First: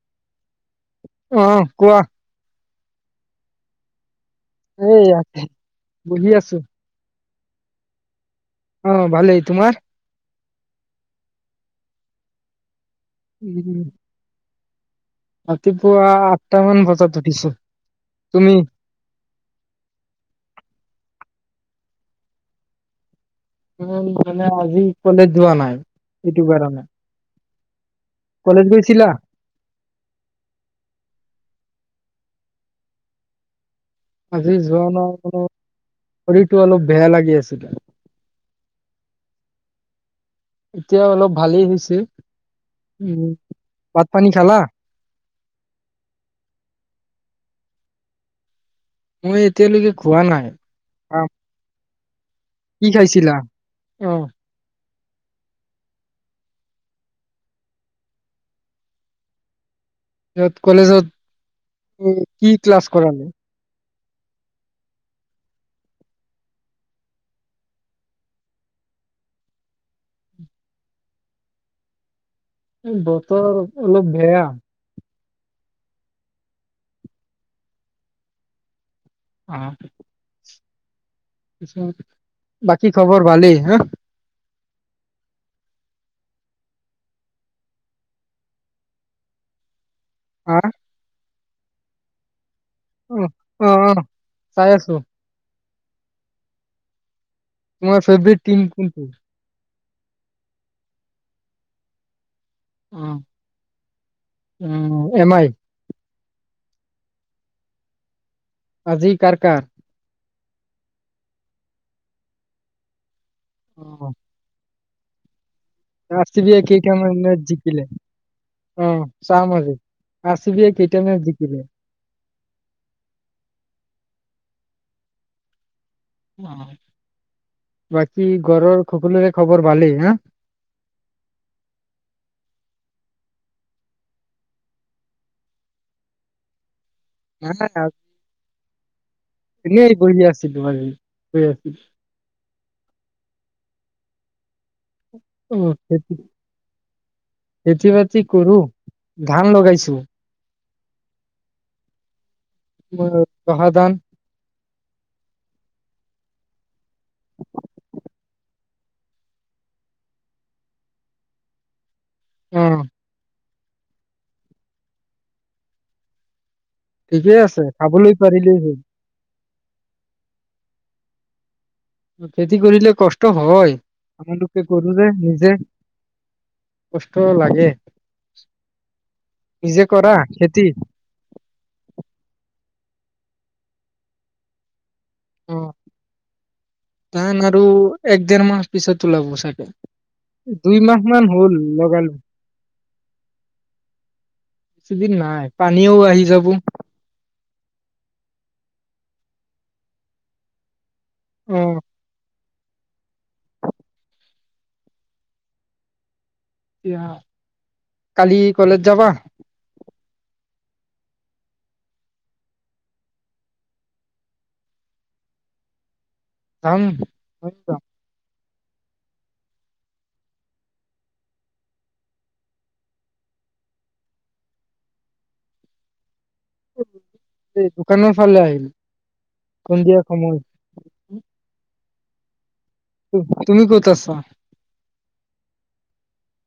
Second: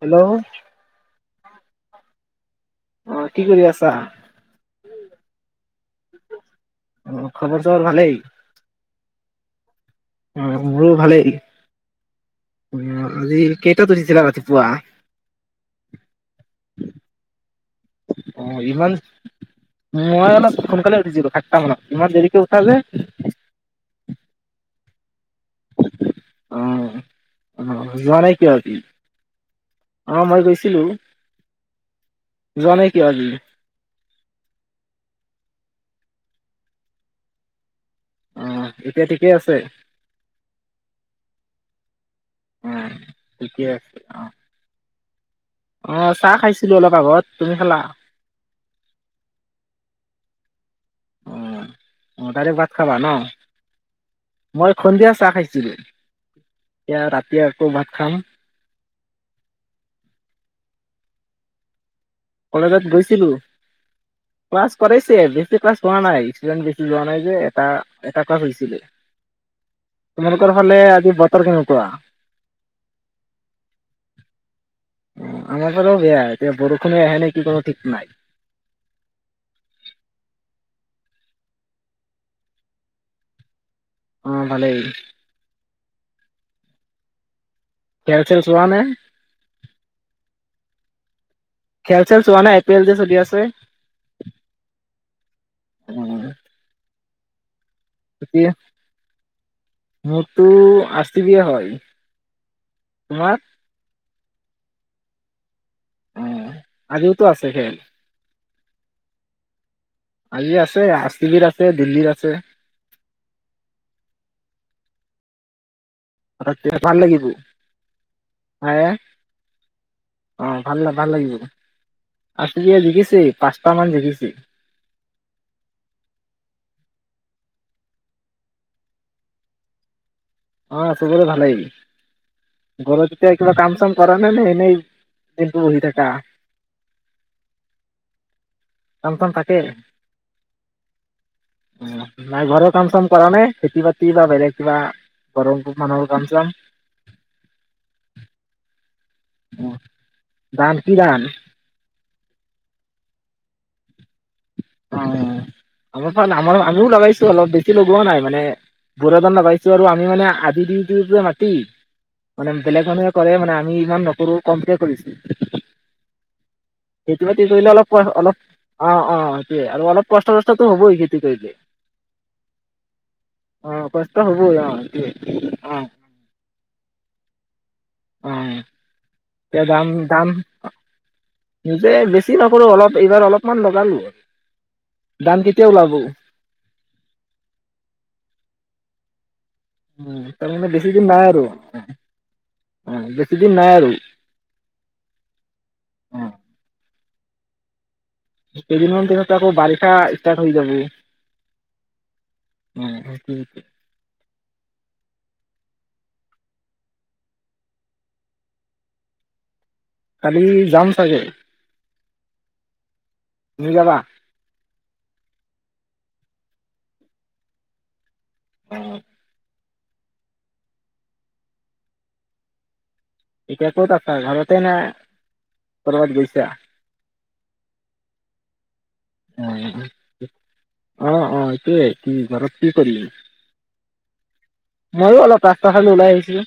Hello অ' কোৱা! অ', কি কৰি আছা? এইয়া বহি‌ আছো। অ' খবৰ ছবৰ ভালেই। অ' ভালেই। তোমাৰ? অ' মোৰো ভালেই। উ কালি উম কেইটাত আহিছিলা ৰাতি? পুৱা ৰাতিপুৱা আঠটা মান বাজাত উঠিছো, অ তুমি। ইমান মই অলপ সোনকালে [unintelligible] ইমান দেৰিকে উঠা যে? উম মানে আজি কলেজ যোৱা নাই, সিটো অ কাৰণে। [unintelligible] যোৱা নাই কিয় কলেজ আজি? গৈছিলা অ', মই গৈছিলো। যোৱা নাই কিয় আজি? আজি যোৱা নাই, [unintelligible] শৰীৰটো অলপ বেয়া লাগি আছিলে। অ', এতিয়া ঠিকে আছে? এতিয়া অলপ ভালেই হৈছে। অ উম, ঠিকে আছে ভাত অ পানী খালা? অ', চাহ খাইছিলো অলপ আগত, তুমি খালা? মই এতিয়া লৈকে খোৱা নাই, খাম। অ অ ডাইৰেক্ট ভাত কি খাবা ন খাইছিলা? অ'। মই সন্ধিয়া চাহ খাইছিলো, এতিয়া ৰাতি আকৌ ভাত খাম। যত কলেজত কি ক্লাস কৰালে? ক্লাচ কৰিছে বেচি ক্লাচ হোৱা নাই ইষ্টুডেন্ট বেছি যোৱা নাই‌ যে এটা এটা ক্লাচ হৈছিলে। তোমালোকৰ ফালে আজি বতৰ‌ কেনেকুৱা? ও বতৰ অলপ বেয়া। আমাৰ ফালেও বেয়া এতিয়া বৰষূণে আহে নে কি কৰে ঠিক নাই। অ'। বাকী খবৰ ভালেই বা। অ' ভালেই। খেল চেল চোৱা নে? ও। খেল চেল চোৱা নাই। ও অ' অ' চাই আছো। অ' তোমাৰ ফেভাৰেত টীম কোনো টো। মোৰ টো অষ্ট্ৰৈলিয়া হয়। [inaudible] অ'‌ এম আই অ' আজিও টো আছে খেল। আজি কাৰ কাৰ? আজি আছে আৰ চি বিৰ আছে দিল্লীৰ আছে। গম নাপাওঁ। অ' ভাল কেইটামান লাগিব মেচ জিকিলে হায়ে অ', চাম আজি। আৰ চি হয় বিয়ে ভাল কেইটা -ভাল মেচ লাগিব জিকিলে আৰ চি বিয়ে জিকিছেই পাচ টা মান জিকিছে। ওম। বাকি ঘৰৰ সকলোৰে খবৰ ভালেই না? অ' চবৰে ভালেই। ঘৰত এতিয়া কিবা কাম চাম কৰা নে এনেই দিনটো বহি থাকা? নাই কাম চাম থাকেই। এনেই বহি আছিলো আজি। বহি আছিলো। উম নাই ঘৰৰ কাম চাম কৰানে খেতি বা কিবা বেলেগ বা [unintelligible] খেতি বাতি কৰো। ধান উম, লগাইছো, [unintelligible] জহা ধান, অও। অলপমান আমাৰো আমিও লগাইছো অলপ বেছি লগোৱাও নাই মানে বুৰা ধান লগাইছো আমি মানে আধি দিও টো মাটি মানে অ', বেলেগ মানুহে কৰে মানে আ এইবাৰ নকৰো কমকে কৰিছো। ঠিকেই আছে খাবলৈ পাৰিলেই হ'ল। [unintelligible] টোই আৰু অলপ কষ্ট চষ্ট টো হ'ব ই খেতি কৰিলে। খেতি কৰিলে কষ্ট অ কষ্ট হয়। হ'বই অ সেইটোৱে [unintelligible] অ কষ্ট লাগে। অ' উম! নিজে কৰা খেতি? নিজে বেছি নকৰো অলপ এইবাৰ অলপমান লগালো ধান কেতিয়া অ'। ওলাব দান আৰু এক দেৰমাহ পিছত ওলাব চাগে। উম তাৰমানে বেছি দিন নাই দুইমাহমান আৰু হ'ল [unintelligible] অ বেছি দিন নাই আৰু বেছিদিন নাই পানীও অ আহি যাব। কেইদিনমান পিছত আকৌ বাৰিষা ইস্টাৰ্ট হৈ যাব। উম! [inaudible] এতিয়া, কালি কলেজ যাবা? কালি যাম চাগে তুমিও যাবা যাম [inaudible] এতিয়া ক'ত আছা? ঘৰতেনে? ক'ৰবাত গৈছ এই, দোকানৰ ফালে আহিলোঁ। অ', অ, অ, এইটোয়েই কি, ঘৰত কি কৰিলি হুহ, তুমি ক'ত আছা? মইয়ো অলপ ৰাস্তাৰ ফালে ওলাই আহিছিলোঁ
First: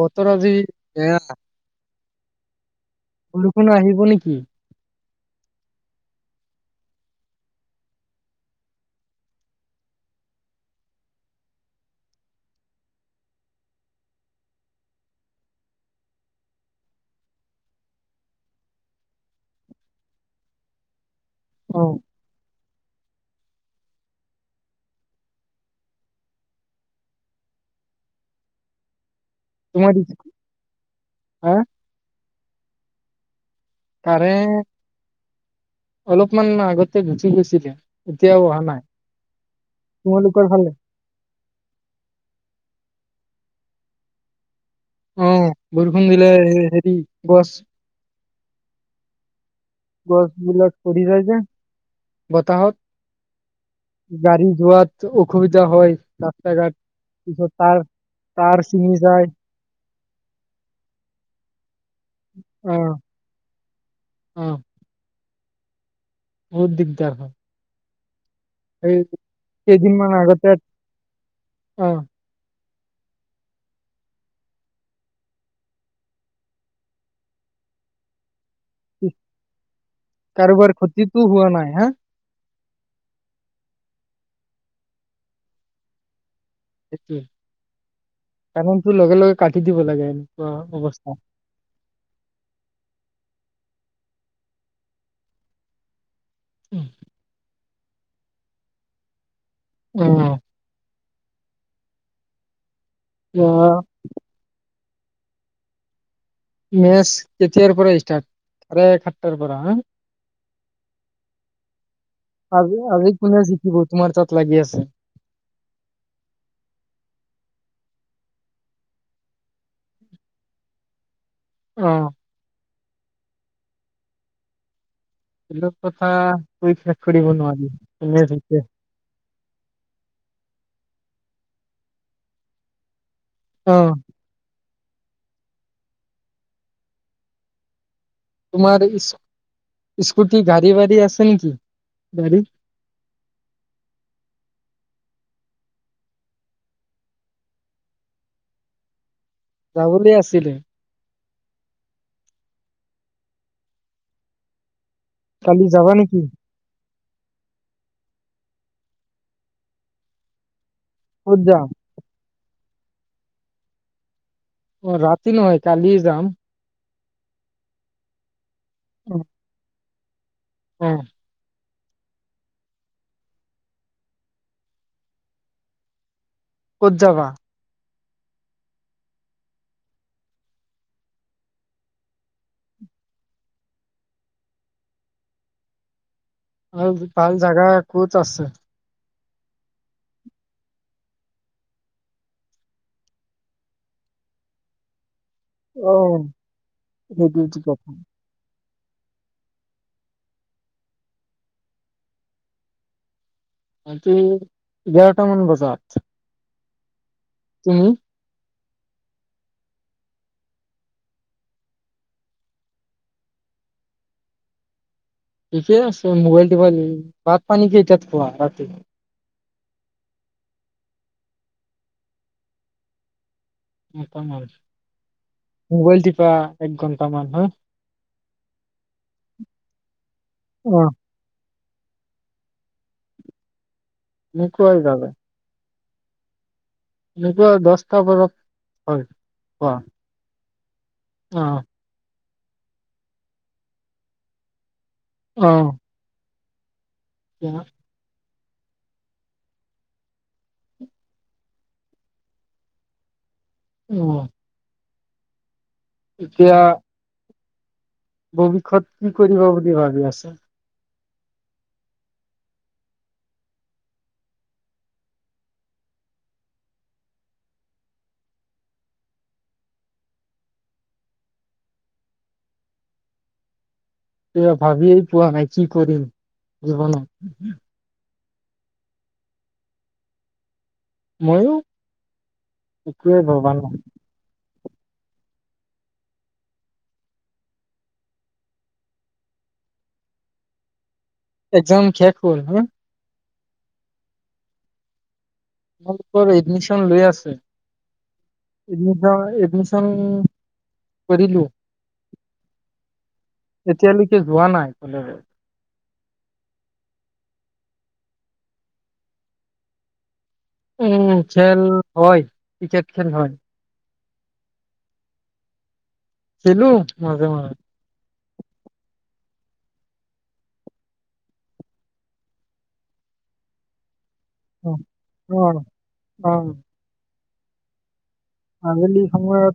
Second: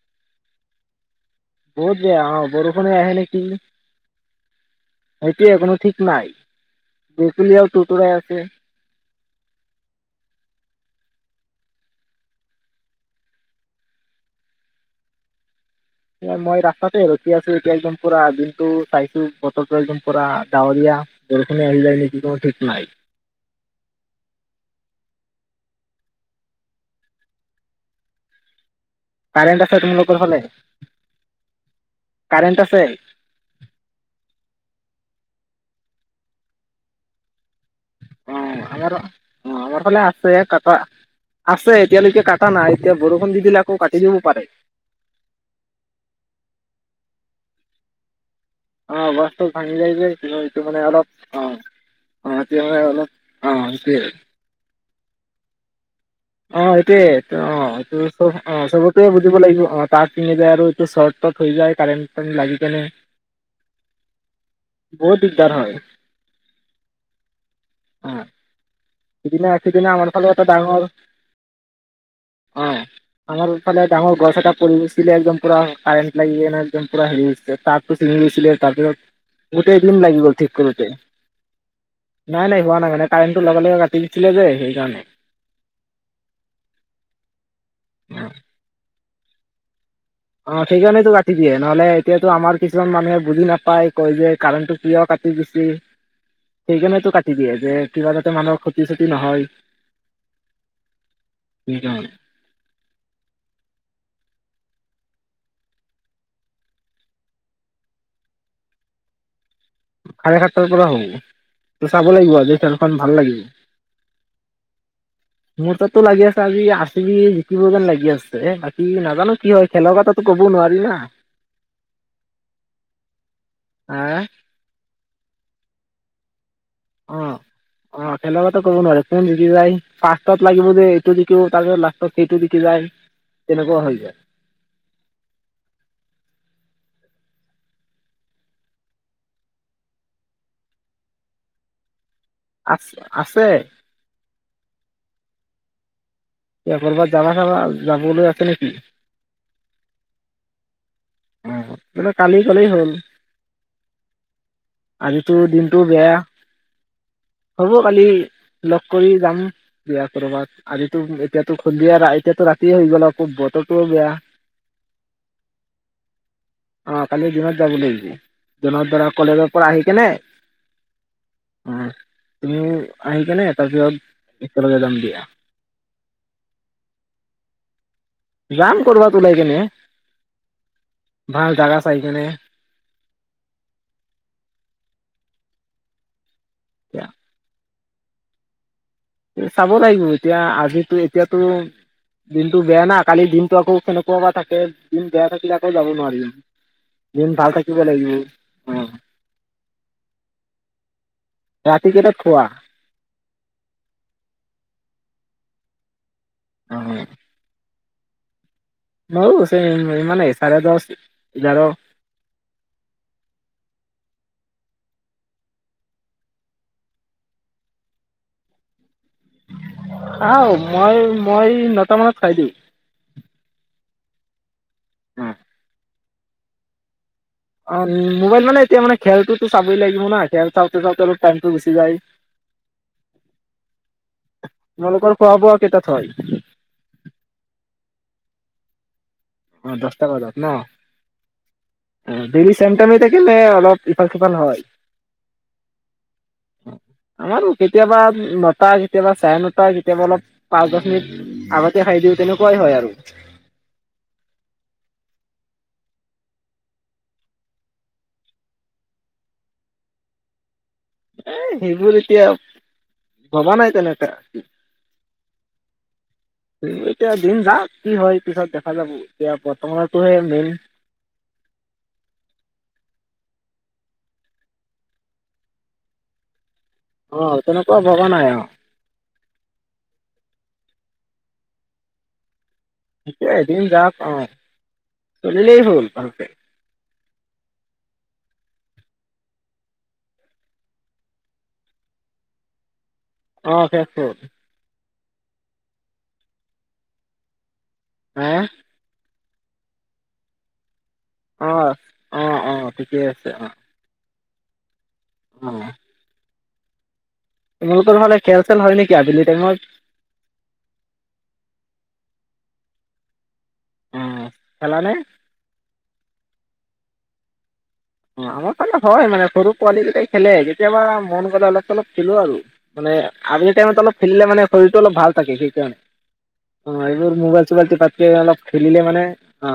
বতৰ আজি বেয়া [inaudible] বৰযুণ আহিব নেকি? সেইটোৱে কোনো থিক নাই, ভেকুলীৱে তুৰ তুৰাই আছে। মই ৰাষ্টাতে ৰখি আছো এতিয়া পুৰা দিনটো চাইছো বতৰতো একদম পুৰা ডাৱৰীয়া। বৰষুণ এ অ আহি যায় নিকি কোনো থিক নাই। কাৰেন্ট আছে তোমাৰ তোমালোকৰ ফালে। হা [unintelligible] তাৰে অলপমান আগতে গুচি গৈছিলে। অ, এতিয়াও অহা নাই আমাৰফালে আছে তোমালোকৰ ফালে কাটা নাই আছে এতিয়ালৈকে কাটা নাই এতিয়া বৰ বৰষুণ দি দিলে আকৌ কাটি দিব পাৰে। অ, বৰষুণ দিলে হেৰি গছ অ' মন চন ভাঙি যায় যে, গছ এইটো বিলাক মানে পৰি অলপ যায় যে বতাহত অলপ [unintelligible] গাড়ী যোৱাত অসুবিধা হয় ৰাস্তা ঘাট অ' একে তো পিছত তাৰ তাৰ ছিঙি সবকে যায় বুজিব লাগিব, অ' তাত তাৰ খিনিযে আৰু ইটো চৰ্ট চট হৈ যায়। কাৰেণ্ট পানীত লাগি অ গেলে, অ বহুত দিগদাৰ হয়। বহুত দিগদাৰ হয়। অ, এই সিদিনা সিদিনা কেইদিনমান আমাৰফালেও এটা আগতে ডাঙৰ অ অ', আমাৰ ফালে ডাঙৰ গছ এটা পৰি গৈছিলে, একডম পুৰা কাৰেণ্ট লাগি কেনে একডম পুৰা হেৰি হৈছিলে, তাৰটো চিঙি গৈছিলে। তাৰ পিছত, বহুখিনি টাইম লাগি গ'ল ঠিক কাৰোবাৰ কৰোঁতে, ক্ষতিটো হোৱা নাই হা নাই নাই হোৱা নাই কাৰেণ্টটো লগে লগে চিঙিচিলে যে সেইকাৰণে। সেইটো তাহোন তো লগে লগে। কাটি দিব লাগে এনেকুৱা অ' সেইকাৰণে অৱস্থা তো কাটি দিয়ে নহ'লে এইতো আমাৰ কিছুমান মানুহে বুজি নাপায়। পাই কয় যে কাৰেন্টো কিয় কাতি দিছি সেইকাৰণে টো কাটি দিয়ে যে কিবা জাতে মানুহৰ ক্ষতি ছতি নহয়। অ'। উম। [unintelligible] মেচ কেতিয়াৰ পৰা ষ্টাৰ্ট কাৰেক সাত তাৰ পৰা, হা? সাৰে সাত তাৰ পৰা হ'ব। চাব লাগিব আজিৰ আজি খেলখন‌ আজি ভাল কোনে জিকিব তোমাৰ তাত লাগি আছে লাগিব মোৰ তাত টো লাগি আছে আজি আৰ চি বি জিকি হ'ব যেন লাগি আছে বাকী নাজানো কি হয় খেলৰ কথাটোটো ক'ব নোৱাৰি না অ' [unintelligible] [unintelligible] কৈ শেষ কৰিব নোৱাৰি, কোনে জিকে মোক নিদিলাই। ফাৰ্ষ্টত লাগিব যে, এইটো যিটো। তাৰ পিছত লাষ্টত সেইটো জিকি যায়। অ কেনেকুৱা হৈছে? তোমাৰ ইচ-স্কুটি, গাড়ী, ৱাড়ী আছে নেকি? গাড়ী আছ-আছে এ, ক'ৰবাত যাবা, চাবা, যাবলৈ আছে নেকি? যাবলৈ আছিলে অ', তেন্তে কালি কলেই হ'ল। আজি টো কালি দিনটো যাবা বেয়া নেকি হ'ব কালি লক কৰি জাম ইয়াতৰ ক'ৰবাত আজি টো ক'ত এতিয়া টো যাম আইছে [unintelligible] বতৰটোও বেয়া ৰাতি নহয় কালিয়ে যাম। অ', কালি দিনত যাব লাগিব। দিনত ধৰা কলেজৰ পৰা আহি কেনে। উম। উম, তুমি আহিকেনে তাৰ পাছত একেলগে যাম দিয়া। ক'ত যাবা? যাম কৈৰবাত উলাই কেনে, ভাল জাগা চাই কেনে। এতিয়া আৰু ভাল জাগা। ক'ত আছে? চাব লাগিব এতিয়া আজিটো এতিয়াতো দিনটো বেয়া না কালি দিনটো আকৈ কেনেকাবা থাকে। দিন বেয়া লে আকৈ যাব অ নোৱাৰিম, দিন ভাল সেইটোৱেটো থাকিব কথা লাগিব। হা ৰাতি কেইতাত খোৱা? [unintelligible] অ', অ'। উম। [unintelligible] ইমানেই চাৰে দচ ইঘাৰ। থিকে আছে মোবাইল [unintelligible] ভাতপানী কেইটাত খোৱা ৰাতি? খাওঁ মই, মই নটা মানত খাই দিওঁ। [unintelligible] অ মুবাইল তি। বা এক ঘন অ', মোবাইল মানে এতিয়া মানে চাবৈই লাগিব না খেল চাওঁতে অ চাওঁতে টাইম তো গুচি যায় মোক কয় জালে। সিতা থয় মোৰ পৰা দচতা বৰফ হয়। খোৱা অ' দচটা বজাত। ন' অ' অ দেলি চেম টাইমে থাকে নে ওলপ ইফাল সিফাল হয় অঁ [inaudible] আমাৰ কেতিয়াবা টা কেতিয়াবা চাৰে ন টা, কেতিয়াবা ওলপ পাচ দচ মিনিট আগতে খাই দিউ তেনেকুৱায় হয় আৰু। উম এতিয়া' ভৱিষ্যত কি কৰিব বুলি ভাবি আছে? এই সেইবোৰ এতিয়া ভবা নাই তেনেকা, সেইবোৰ এতিয়া দিন যাওক কি হয় দেখা যাব বৰ্তমানৰ টো হে মেইন। তিয়া ভাবিয়ে পোৱা নাই কি কৰিম। জীৱনত অ তেনেকুৱা ভবা নাই আও। মইয়ো, একোৱে থিকে ভবা এদিন নাই। যাওক অ্, চলিলেই হল। একজাম শেষ হল তোমাৰ? অঁ শেষ হল। তোমালোকৰ এডমিশ্যন লৈ আছে। হা? এদমিচয় [unintelligible] এদমিচন আ। অ অ, থিকে আছে অ। সি যোৱা নাই অলদাবে [unintelligible] অ তোমালোকৰ ফালে খেল চেল হয় নেকি আবেলি টাইমত? উম খেল হয়। ক্ৰিকেট খেল হয়। উম খেলানে? খেলু মাজে মাজে। অঁ। আমাৰ ফালে হয় মানে সৰু পোৱালি কেইটাই খেলে, কেতিয়াবা মন গ'লে ওলপ চলপ খেলু আৰু। মানে আবেলি টাইমত ওলপ খেলিলে মানে অ শৰীৰ টো ওলপ ভাল থাকে অ সেইকাৰণে, অঁ এইবোৰ মবাইল [unintelligible] তে অলপ খেলিলে মানে, অ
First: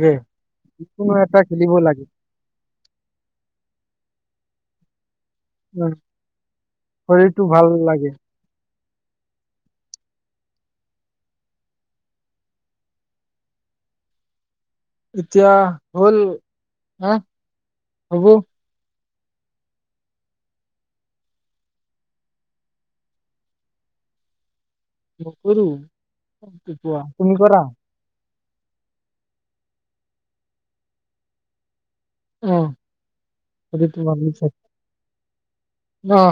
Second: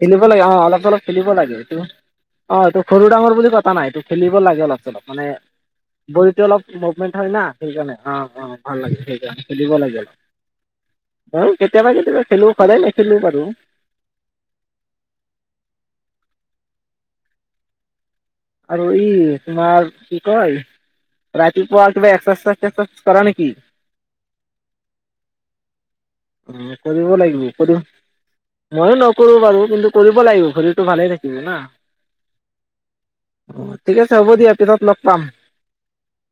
খেলিব লাগে অ ওলপ চলপ খেলিব লাগে। ইতো অ এটো সৰু ডাঙৰ বুলি কথা নাই। এটো খেলিব লাগে ওলপ চলপ মানে, উম, বডিটো অলপ মুভমেন্ট হয় শৰীৰটো না, ভাল সেইকাৰনে লাগে অ অ। ভাল লাগে, সেইকাৰণে খেলিব লাগে। হয় কেতিয়াবা কেতিয়াবা খেলিব পাৰে নেখেলো বাৰু। এতিয়া হ'ল, হা হ'ব। আৰু এই তোমাৰ কি কয় ৰাতিপুৱা কিবা এক্সাৰচাইজ [inaudible] কৰা নেকি? নকৰোঁ। উম কৰিব লাগিব, কৰো। মইও নকৰোঁ বাৰু, কিন্তু কৰিব লাগিব শৰীৰটো ভালে থাকিব না। অ' ঠিক ৰাতিপুৱা আছে হ'ব দিয়া পিছত লগ পাম। অ'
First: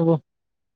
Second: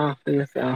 অ ঠিক আছে অ।